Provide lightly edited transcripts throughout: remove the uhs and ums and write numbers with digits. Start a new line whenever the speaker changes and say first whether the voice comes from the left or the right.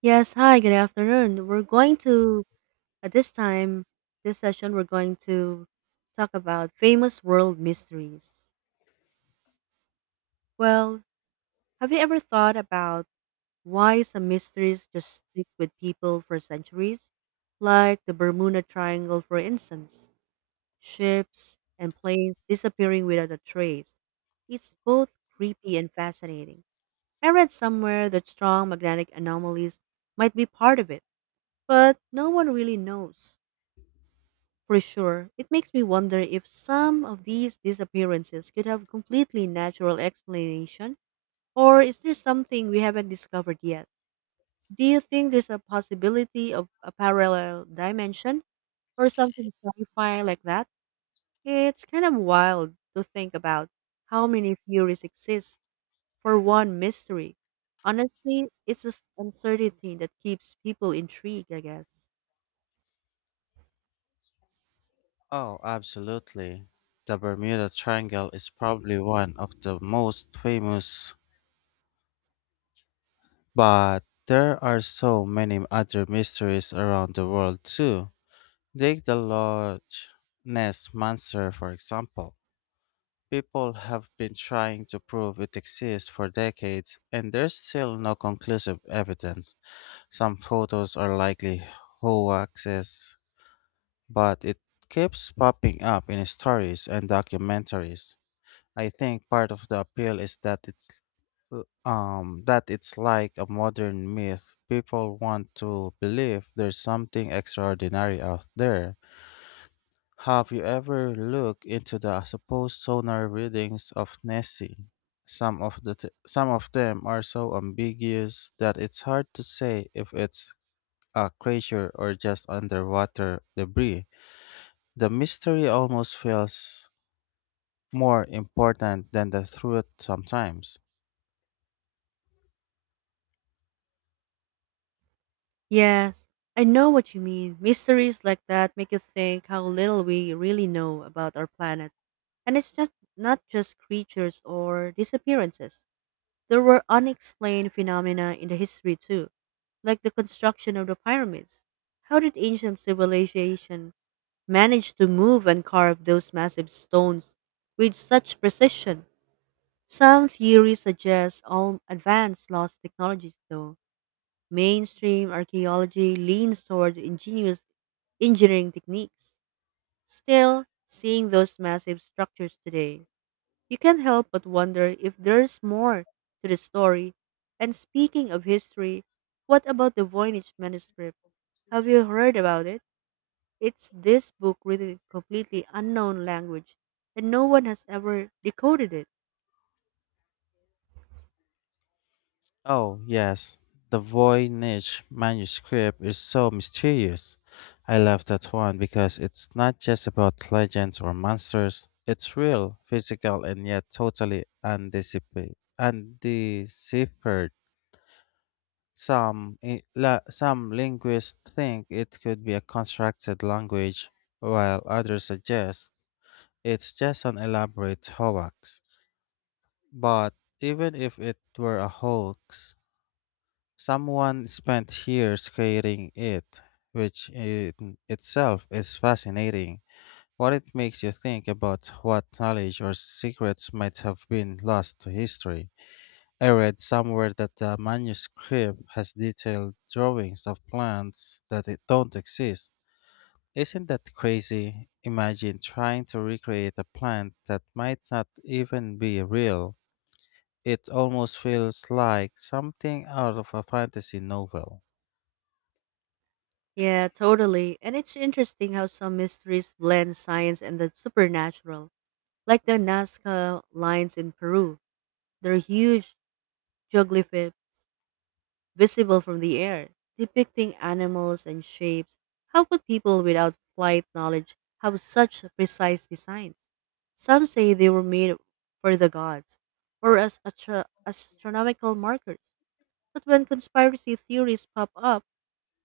right: Yes, hi, good afternoon. At this time, this session, we're going to talk about famous world mysteries. Well, have you ever thought about why some mysteries just stick with people for centuries? Like the Bermuda Triangle, for instance, ships and planes disappearing without a trace. It's both creepy and fascinating. I read somewhere that strong magnetic anomalies might be part of it, but no one really knows. For sure, it makes me wonder if some of these disappearances could have completely natural explanation, or is there something we haven't discovered yet? Do you think there's a possibility of a parallel dimension or something sci-fi like that? It's kind of wild to think about how many theories exist for one mystery. Honestly, it's just uncertainty that keeps people intrigued, I guess.
left: Oh, absolutely. The Bermuda Triangle is probably one of the most famous, but there are so many other mysteries around the world too. Take the Loch Ness Monster, for example. People have been trying to prove it exists for decades, and there's still no conclusive evidence. Some photos are likely hoaxes, but it keeps popping up in stories and documentaries. I think part of the appeal is that it's that it's like a modern myth. People want to believe there's something extraordinary out there. Have you ever looked into the supposed sonar readings of Nessie? Some of them are so ambiguous that it's hard to say if it's a crater or just underwater debris. The mystery almost feels more important than the truth sometimes.
right: Yes, I know what you mean. Mysteries like that make you think how little we really know about our planet. And it's just not just creatures or disappearances. There were unexplained phenomena in the history too, like the construction of the pyramids. How did ancient civilization manage to move and carve those massive stones with such precision? Some theories suggest all advanced lost technologies though. Mainstream archaeology leans toward ingenious engineering techniques. Still, seeing those massive structures today, you can't help but wonder if there's more to the story. And speaking of history, what about the Voynich manuscript? Have you heard about it? It's this book written in completely unknown language, and no one has ever decoded it.
left: Oh, yes. The Voynich manuscript is so mysterious. I love that one because it's not just about legends or monsters. It's real, physical, and yet totally undeciphered. Some linguists think it could be a constructed language, while others suggest it's just an elaborate hoax. But even if it were a hoax, someone spent years creating it, which in itself is fascinating. What it makes you think about what knowledge or secrets might have been lost to history. I read somewhere that the manuscript has detailed drawings of plants that it don't exist. Isn't that crazy? Imagine trying to recreate a plant that might not even be real. It almost feels like something out of a fantasy novel.
right: Yeah, totally. And it's interesting how some mysteries blend science and the supernatural. Like the Nazca lines in Peru, they're huge geoglyphs visible from the air, depicting animals and shapes. How could people without flight knowledge have such precise designs? Some say they were made for the gods or as astronomical markers. But when conspiracy theories pop up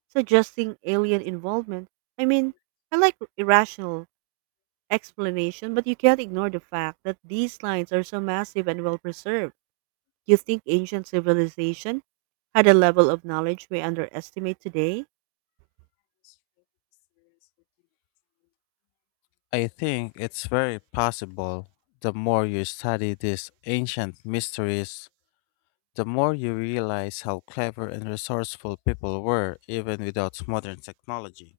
right: suggesting alien involvement, I mean, I like irrational explanation, but you can't ignore the fact that these lines are so massive and well preserved. You think ancient civilization had a level of knowledge we underestimate today?
left: I think it's very possible. The more you study these ancient mysteries, the more you realize how clever and resourceful people were even without modern technology.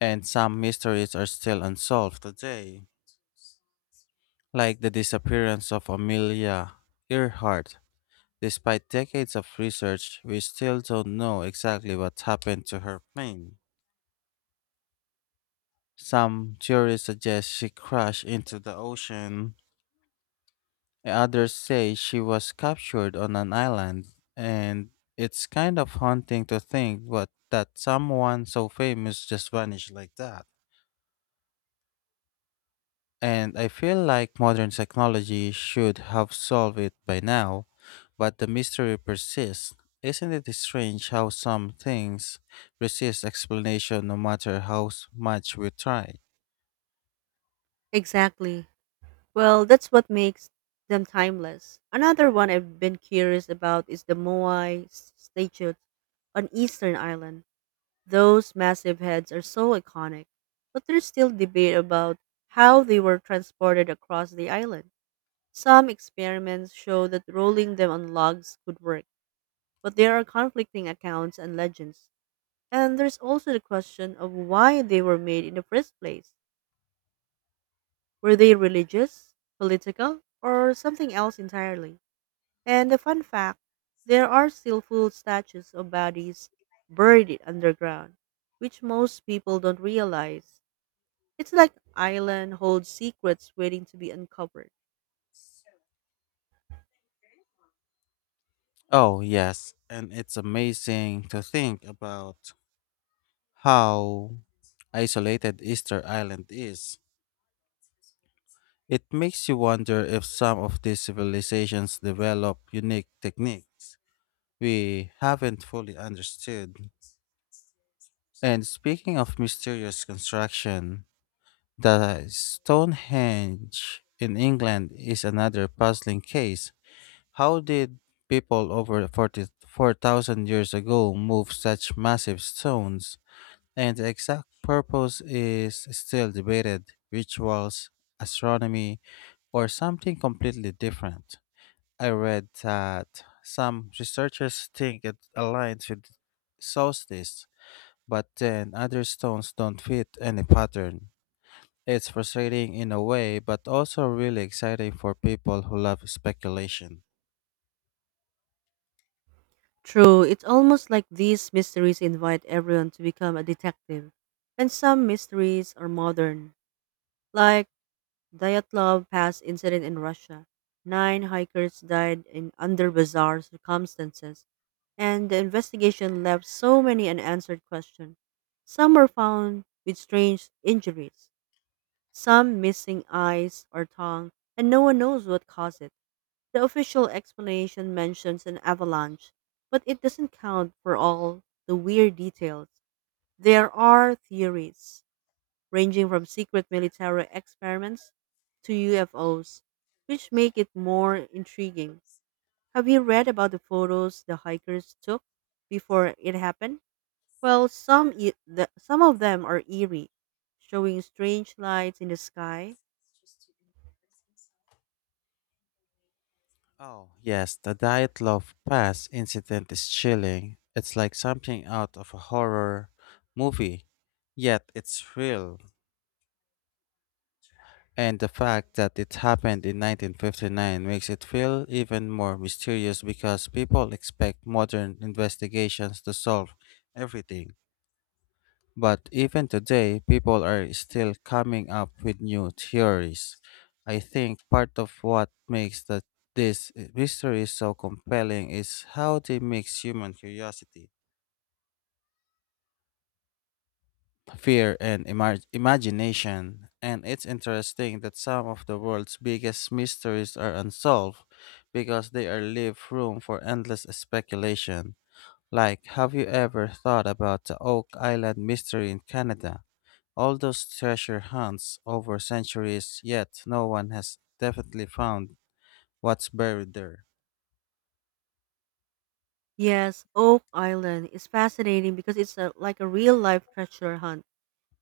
left: And some mysteries are still unsolved today, like the disappearance of Amelia Earhart. Despite decades of research, we still don't know exactly what happened to her plane. Some theories suggest she crashed into the ocean. Others say she was captured on an island, and it's kind of haunting to think what that someone so famous just vanished like that. And I feel like modern technology should have solved it by now, but the mystery persists. Isn't it strange how some things resist explanation no matter how much we try?
right: Exactly. Well, that's what makes them timeless. Another one I've been curious about is the Moai statues on Eastern Island. Those massive heads are so iconic, but there's still debate about how they were transported across the island. Some experiments show that rolling them on logs could work, but there are conflicting accounts and legends. And there's also the question of why they were made in the first place. Were they religious, political, or something else entirely? And the fun fact there are still full statues of bodies buried underground, which most people don't realize. It's like island holds secrets waiting to be uncovered.
left: Oh, yes, and it's amazing to think about how isolated Easter Island is. It makes you wonder if some of these civilizations develop unique techniques we haven't fully understood. And speaking of mysterious construction, the Stonehenge in England is another puzzling case. How did people over 40 4,000 years ago move such massive stones? And the exact purpose is still debated: rituals, astronomy, or something completely different. I read that some researchers think it aligns with solstice, but then other stones don't fit any pattern. It's frustrating in a way, but also really exciting for people who love speculation.
right: True, it's almost like these mysteries invite everyone to become a detective. And some mysteries are modern, like Dyatlov Pass incident in Russia. Nine hikers died in under bizarre circumstances, and the investigation left so many unanswered questions. Some were found with strange injuries, some missing eyes or tongue, and no one knows what caused it. The official explanation mentions an avalanche, but it doesn't count for all the weird details. There are theories, ranging from secret military experiments to UFOs, which make it more intriguing. Have you read about the photos the hikers took before it happened? Well, some of them are eerie, showing strange lights in the sky.
left: Oh, yes, the Diet Pass incident is chilling. It's like something out of a horror movie, yet it's real. And the fact that it happened in 1959 makes it feel even more mysterious because people expect modern investigations to solve everything. But even today, people are still coming up with new theories. I think part of what makes this mystery so compelling is how they mix human curiosity, fear, and imagination. And it's interesting that some of the world's biggest mysteries are unsolved because they are leave room for endless speculation. Like, have you ever thought about the Oak Island mystery in Canada? All those treasure hunts over centuries, yet no one has definitely found what's buried there.
right: Yes, Oak Island is fascinating because it's like a real life treasure hunt.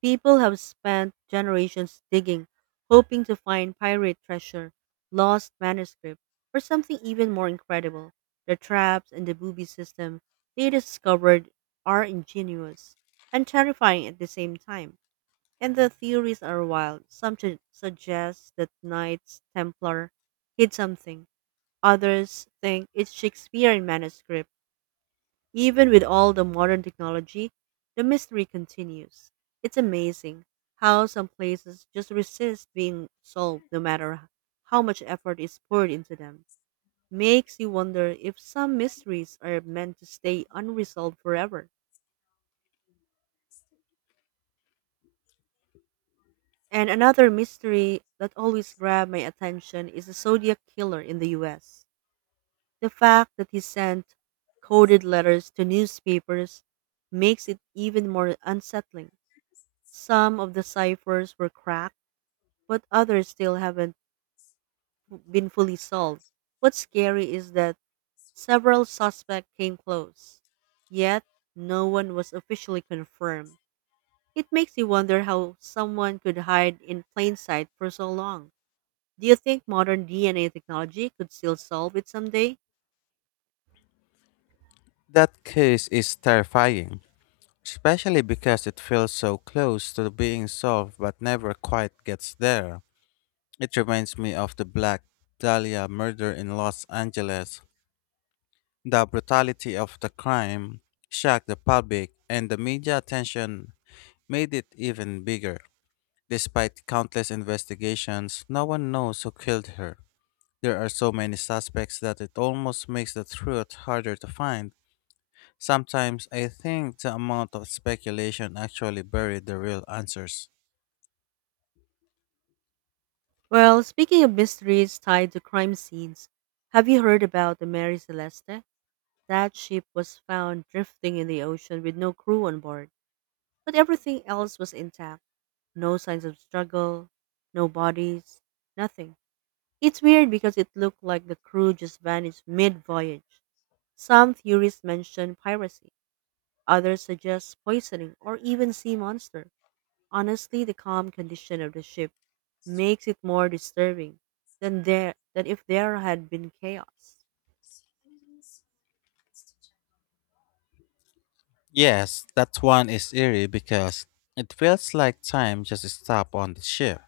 right: People have spent generations digging, hoping to find pirate treasure, lost manuscript, or something even more incredible. The traps and the booby system they discovered are ingenious and terrifying at the same time. And the theories are wild. Some suggest that Knights Templar hid something. Others think it's Shakespearean manuscript even with all the modern technology, the mystery continues. It's amazing how some places just resist being solved no matter how much effort is poured into them. Makes you wonder if some mysteries are meant to stay unresolved forever. And another mystery that always grabbed my attention is the Zodiac Killer in the US. The fact that he sent coded letters to newspapers makes it even more unsettling. Some of the ciphers were cracked, but others still haven't been fully solved. What's scary is that several suspects came close, yet no one was officially confirmed. It makes you wonder how someone could hide in plain sight for so long. Do you think modern DNA technology could still solve it someday?
left: That case is terrifying, especially because it feels so close to being solved but never quite gets there. It reminds me of the Black Dahlia murder in Los Angeles. The brutality of the crime shocked the public, and the media attention made it even bigger. Despite countless investigations, no one knows who killed her. There are so many suspects that it almost makes the truth harder to find. Sometimes I think the amount of speculation actually buried the real answers.
right: Well, speaking of mysteries tied to crime scenes, have you heard about the Mary Celeste? That ship was found drifting in the ocean with no crew on board. But everything else was intact. No signs of struggle, no bodies, nothing. It's weird because it looked like the crew just vanished mid voyage. Some theorists mention piracy, others suggest poisoning or even sea monster. Honestly, the calm condition of the ship makes it more disturbing than there than if there had been chaos.
left: Yes, that one is eerie because it feels like time just stopped on the ship.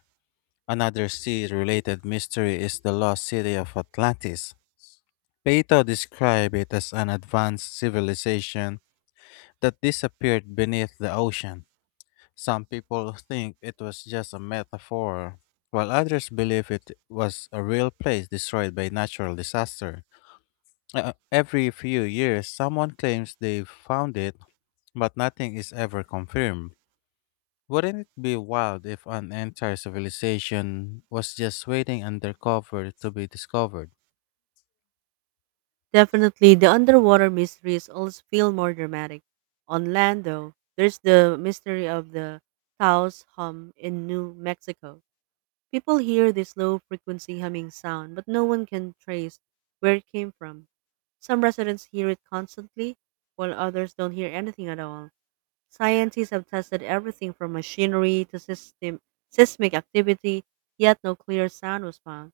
left: Another sea related mystery is the lost city of Atlantis. Plato described it as an advanced civilization that disappeared beneath the ocean. Some people think it was just a metaphor, while others believe it was a real place destroyed by natural disaster. Every few years, someone claims they've found it, but nothing is ever confirmed. Wouldn't it be wild if an entire civilization was just waiting undercover to be discovered?
right: Definitely, the underwater mysteries always feel more dramatic. On land, though, there's the mystery of the Taos hum in New Mexico. People hear this low frequency humming sound, but no one can trace where it came from. Some residents hear it constantly, while others don't hear anything at all. Scientists have tested everything from machinery to system, seismic activity, yet no clear sound was found.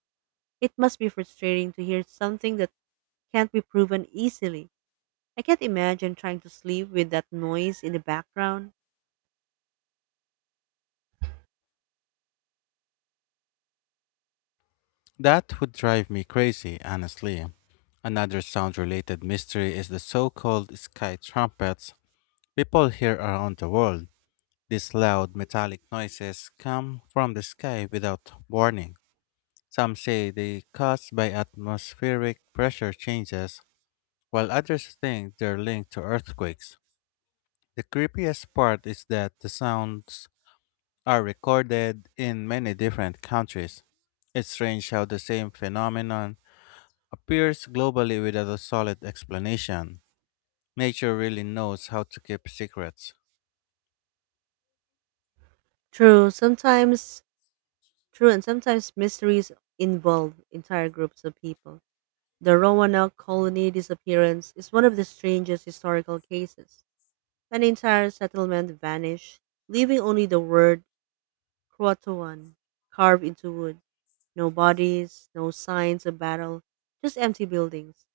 right: It must be frustrating to hear something that can't be proven easily. I can't imagine trying to sleep with that noise in the background.
left: That would drive me crazy, honestly. Another sound related mystery is the so called sky trumpets people hear around the world. These loud metallic noises come from the sky without warning. Some say they caused by atmospheric pressure changes, while others think they're linked to earthquakes. The creepiest part is that the sounds are recorded in many different countries. It's strange how the same phenomenon appears globally without a solid explanation. Nature really knows how to keep secrets.
right: True, sometimes true and Sometimes mysteries involve entire groups of people. The Roanoke colony disappearance is one of the strangest historical cases. An entire settlement vanished, leaving only the word Croatoan carved into wood. No bodies, no signs of battle, just empty buildings.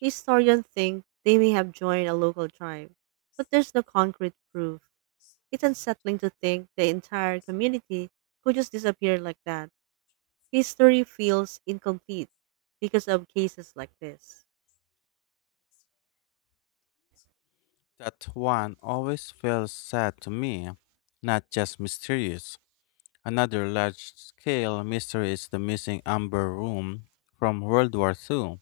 right: Historians think they may have joined a local tribe, but there's no concrete proof. It's unsettling to think the entire community could just disappear like that. History feels incomplete because of cases like this.
left: That one always feels sad to me, not just mysterious. Another large scale mystery is the missing amber room from World War II.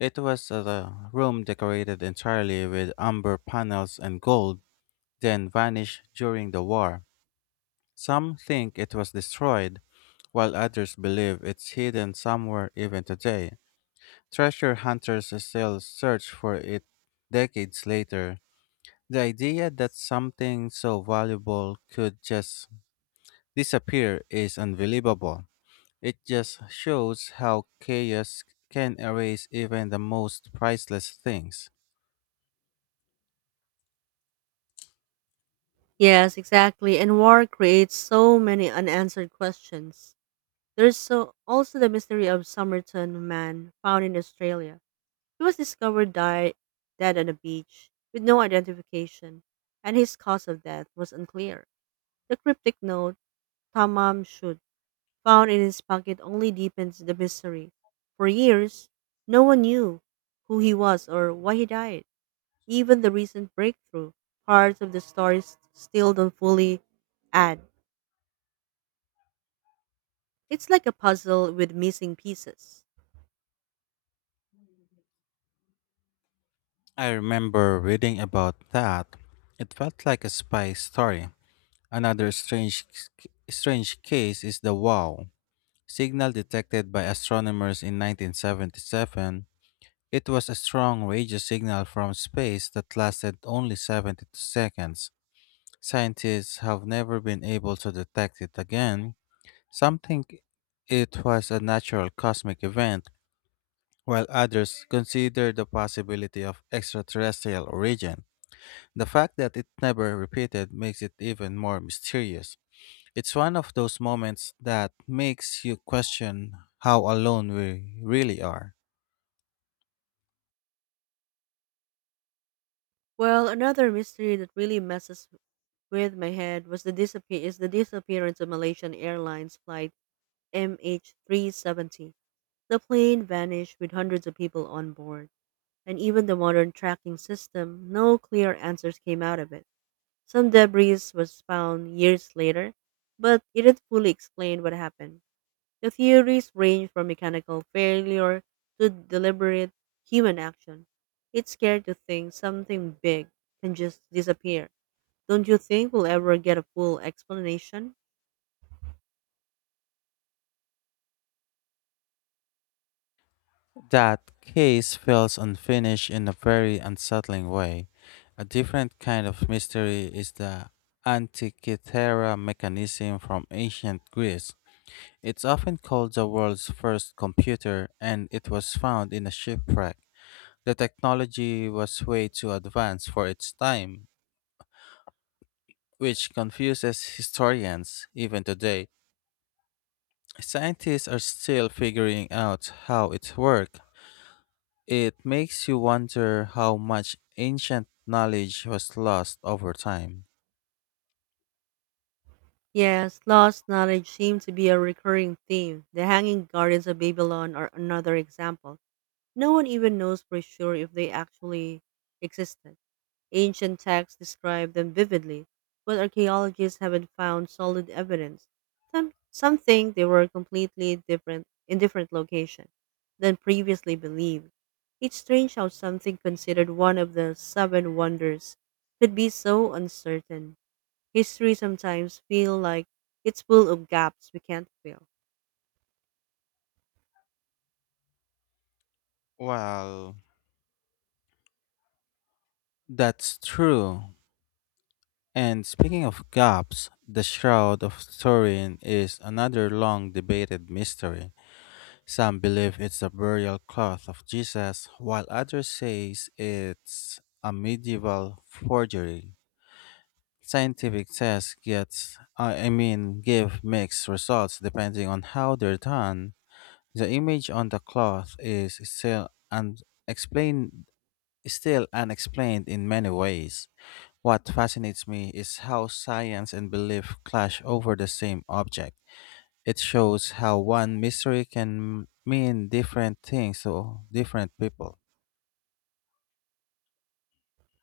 left: It was a room decorated entirely with amber panels and gold, then vanished during the war. Some think it was destroyed, while others believe it's hidden somewhere even today. Treasure hunters still search for it decades later. The idea that something so valuable could just disappear is unbelievable. It just shows how chaos can erase even the most priceless things.
right: Yes, exactly. And war creates so many unanswered questions. There's so also the mystery of Somerton man found in Australia. He was discovered dead on a beach with no identification, and his cause of death was unclear. The cryptic note, Tamam Shud found in his pocket only deepens the mystery. For years, no one knew who he was or why he died. Even the recent breakthrough, parts of the story still don't fully add. It's like a puzzle with missing pieces.
left: I remember reading about that. It felt like a spy story. Another strange case is the WOW signal detected by astronomers in 1977. It was a strong radio signal from space that lasted only 72 seconds. Scientists have never been able to detect it again. Some think it was a natural cosmic event, while others consider the possibility of extraterrestrial origin. The fact that it never repeated makes it even more mysterious. It's one of those moments that makes you question how alone we really are.
right: Well, another mystery that really messes with my head was the disappearance of Malaysian Airlines flight MH370. The plane vanished with hundreds of people on board and even the modern tracking system, no clear answers came out of it. Some debris was found years later, but it didn't fully explain what happened. The theories range from mechanical failure to deliberate human action. It's scary to think something big can just disappear. Don't you think we'll ever get a full explanation?
left: That case feels unfinished in a very unsettling way. A different kind of mystery is the Antikythera mechanism from ancient Greece. It's often called the world's first computer, and it was found in a shipwreck. The technology was way too advanced for its time, which confuses historians even today. Scientists are still figuring out how it worked. It makes you wonder how much ancient knowledge was lost over time.
right: Yes, lost knowledge seems to be a recurring theme. The Hanging Gardens of Babylon are another example. No one even knows for sure if they actually existed. Ancient texts describe them vividly, but archaeologists haven't found solid evidence. Some think they were completely different in different location than previously believed. It's strange how something considered one of the seven wonders could be so uncertain. History sometimes feels like it's full of gaps we can't fill.
left: Well, that's true. And speaking of gaps, the Shroud of Turin is another long debated mystery. Some believe it's the burial cloth of Jesus, while others say it's a medieval forgery. Scientific tests get, I mean, give mixed results depending on how they're done. The image on the cloth is still unexplained in many ways. What fascinates me is how science and belief clash over the same object. It shows how one mystery can mean different things to different people.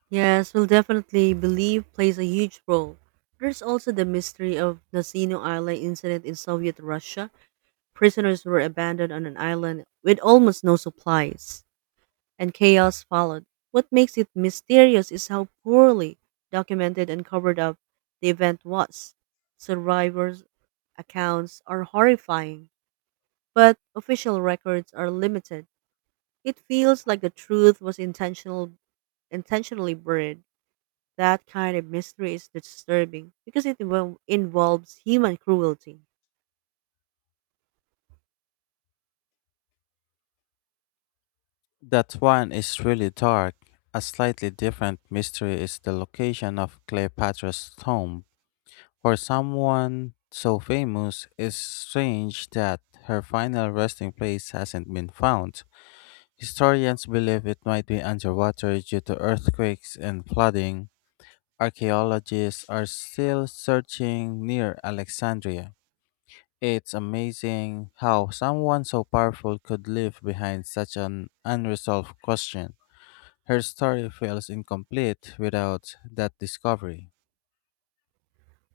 right: Yes, we'll definitely believe plays a huge role. There's also the mystery of Nazino Island incident in Soviet Russia. Prisoners were abandoned on an island with almost no supplies, and chaos followed. What makes it mysterious is how poorly documented and covered up the event was. Survivors' accounts are horrifying, but official records are limited. It feels like the truth was intentionally buried. That kind of mystery is disturbing because it involves human cruelty.
left: That one is really dark. A slightly different mystery is the location of Cleopatra's tomb. For someone so famous, it's strange that her final resting place hasn't been found. Historians believe it might be underwater due to earthquakes and flooding. Archaeologists are still searching near Alexandria. It's amazing how someone so powerful could leave behind such an unresolved question. Her story feels incomplete without that discovery.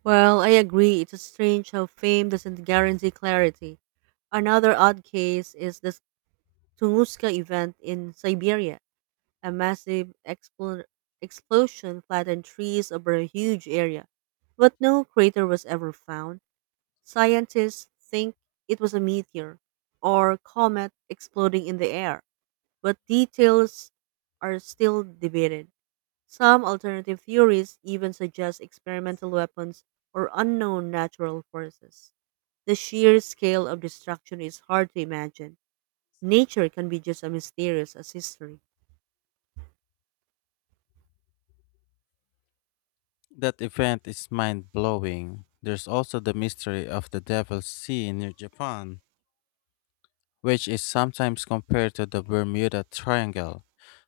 right: Well, I agree. It's strange how fame doesn't guarantee clarity. Another odd case is the Tunguska event in Siberia. A massive explosion flattened trees over a huge area, but no crater was ever found. Scientists think it was a meteor or comet exploding in the air, but details are still debated. Some alternative theories even suggest experimental weapons or unknown natural forces. The sheer scale of destruction is hard to imagine. Nature can be just as mysterious as history.
left: That event is mind blowing. There's also the mystery of the Devil's Sea near Japan, which is sometimes compared to the Bermuda Triangle.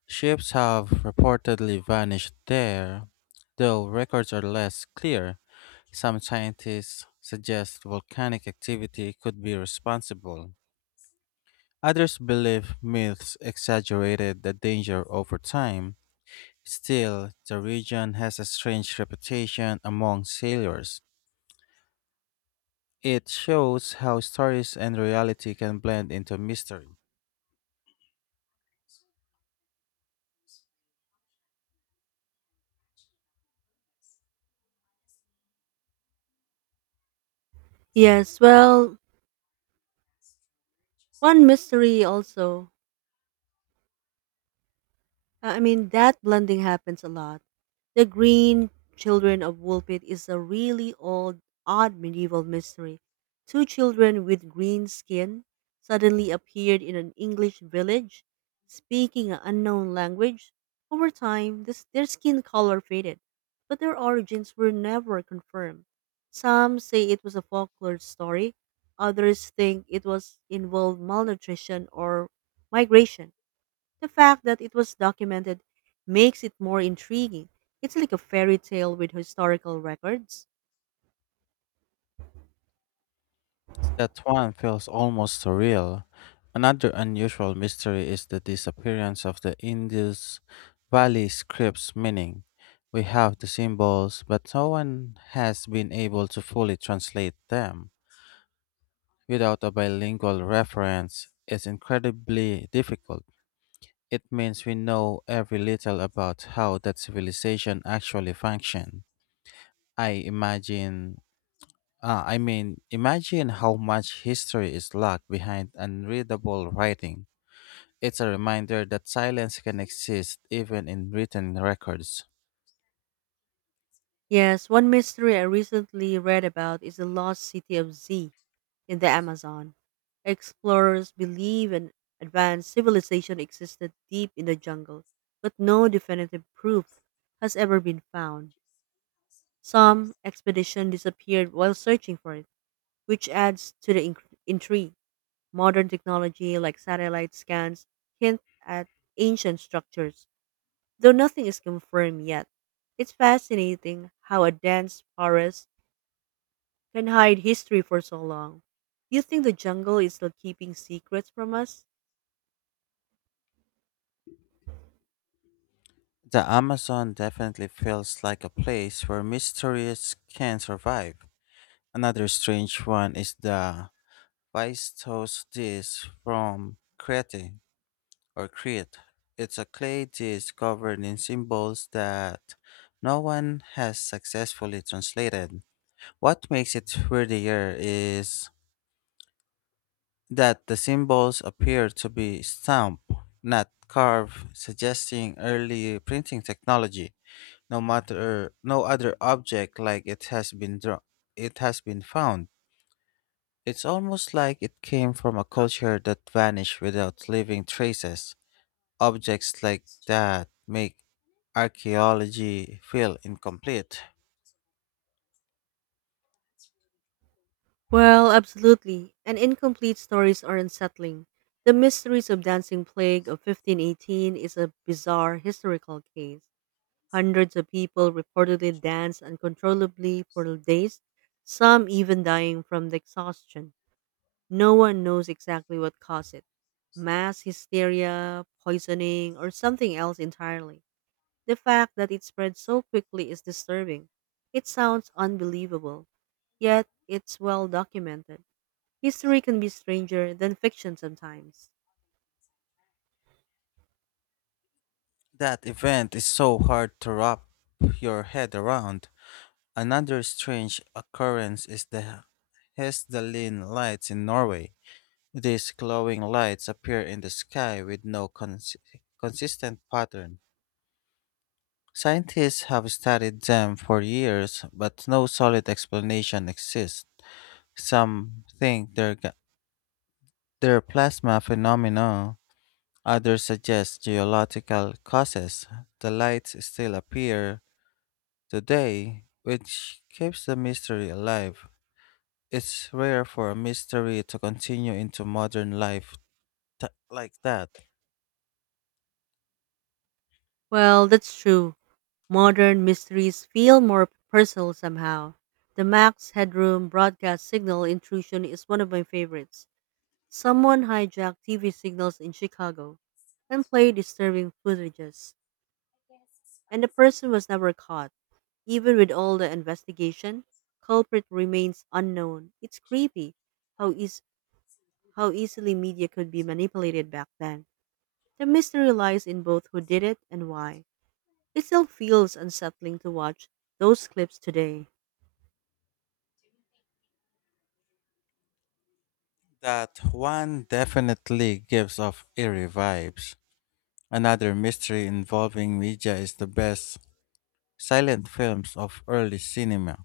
left: Ships have reportedly vanished there, though records are less clear. Some scientists suggest volcanic activity could be responsible. Others believe myths exaggerated the danger over time. Still, the region has a strange reputation among sailors. It shows how stories and reality can blend into mystery.
right: Yes, well, one mystery also I mean, that blending happens a lot. The Green Children of Woolpit is a really old, odd medieval mystery. Two children with green skin suddenly appeared in an English village, speaking an unknown language. Over time, their skin color faded, but their origins were never confirmed. Some say it was a folklore story, others think it was involved malnutrition or migration. The fact that it was documented makes it more intriguing. It's like a fairy tale with historical records.
left: That one feels almost surreal. Another unusual mystery is the disappearance of the Indus Valley script's meaning. We have the symbols, but no one has been able to fully translate them. Without a bilingual reference, it's incredibly difficult. It means we know every little about how that civilization actually functioned. I imagine, ah, I mean, Imagine how much history is locked behind unreadable writing. It's a reminder that silence can exist even in written records.
right: Yes, one mystery I recently read about is the lost city of Z in the Amazon. Explorers believe an advanced civilization existed deep in the jungle, but no definitive proof has ever been found. Some expedition disappeared while searching for it, which adds to the intrigue. Modern technology like satellite scans hint at ancient structures, though nothing is confirmed yet. It's fascinating how a dense forest can hide history for so long. Do you think the jungle is still keeping secrets from us?
left: The Amazon definitely feels like a place where mysteries can survive. Another strange one is the Vaistos dish from Crete. It's a clay dish covered in symbols that no one has successfully translated. What makes it worthier is that the symbols appear to be stamped, not carved, suggesting early printing technology. No other object like it has been it has been found. It's almost like it came from a culture that vanished without leaving traces. Objects like that make archaeology feel incomplete.
right: Well, absolutely. And incomplete stories are unsettling. The Mysteries of Dancing Plague of 1518 is a bizarre historical case. Hundreds of people reportedly danced uncontrollably for days, some even dying from the exhaustion. No one knows exactly what caused it mass hysteria, poisoning, or something else entirely. The fact that it spread so quickly is disturbing. It sounds unbelievable, yet it's well documented. History can be stranger than fiction sometimes.
left: That event is so hard to wrap your head around. Another strange occurrence is the Hesdalin lights in Norway. These glowing lights appear in the sky with no consistent pattern. Scientists have studied them for years, but no solid explanation exists. Some think they're plasma phenomena. Others suggest geological causes. The lights still appear today, which keeps the mystery alive. It's rare for a mystery to continue into modern life like that.
right: Well, that's true. Modern mysteries feel more personal somehow. The Max Headroom broadcast signal intrusion is one of my favorites. Someone hijacked TV signals in Chicago and played disturbing footages, and the person was never caught. Even with all the investigation, culprit remains unknown. It's creepy how eas- how easily media could be manipulated back then. The mystery lies in both who did it and why. It still feels unsettling to watch those clips today.
left: That one definitely gives off eerie vibes. Another mystery involving media is the best silent films of early cinema.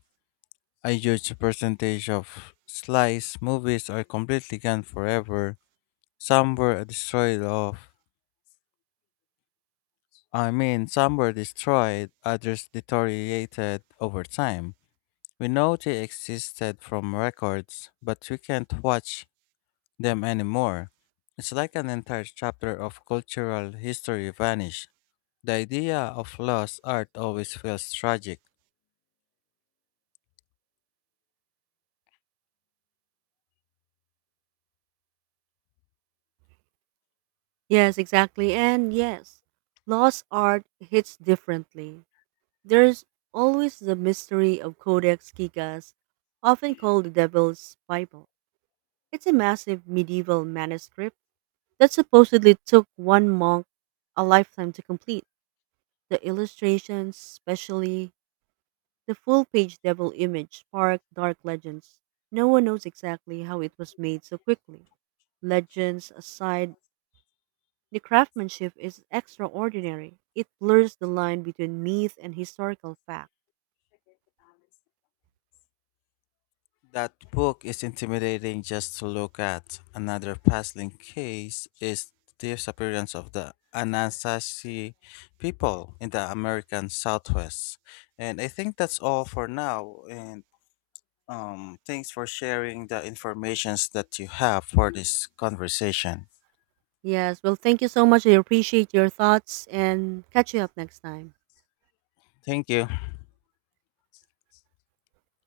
left: A huge percentage of slice movies are completely gone forever. Some were destroyed off. Some were destroyed, others deteriorated over time. We know they existed from records, but we can't watch them anymore. It's like an entire chapter of cultural history vanished. The idea of lost art always feels tragic.
right: Yes, exactly. And yes, lost art hits differently. There's always the mystery of Codex Gigas, often called the Devil's Bible. It's a massive medieval manuscript that supposedly took one monk a lifetime to complete. The illustrations, especially the full page devil image, spark dark legends. No one knows exactly how it was made so quickly. Legends aside, the craftsmanship is extraordinary. It blurs the line between myth and historical fact.
left: That book is intimidating just to look at. Another puzzling case is the disappearance of the Anasazi people in the American Southwest. And I think that's all for now. And thanks for sharing the informations that you have for this conversation.
right: Yes, well, thank you so much. I appreciate your thoughts and catch you up next time.
left: Thank you.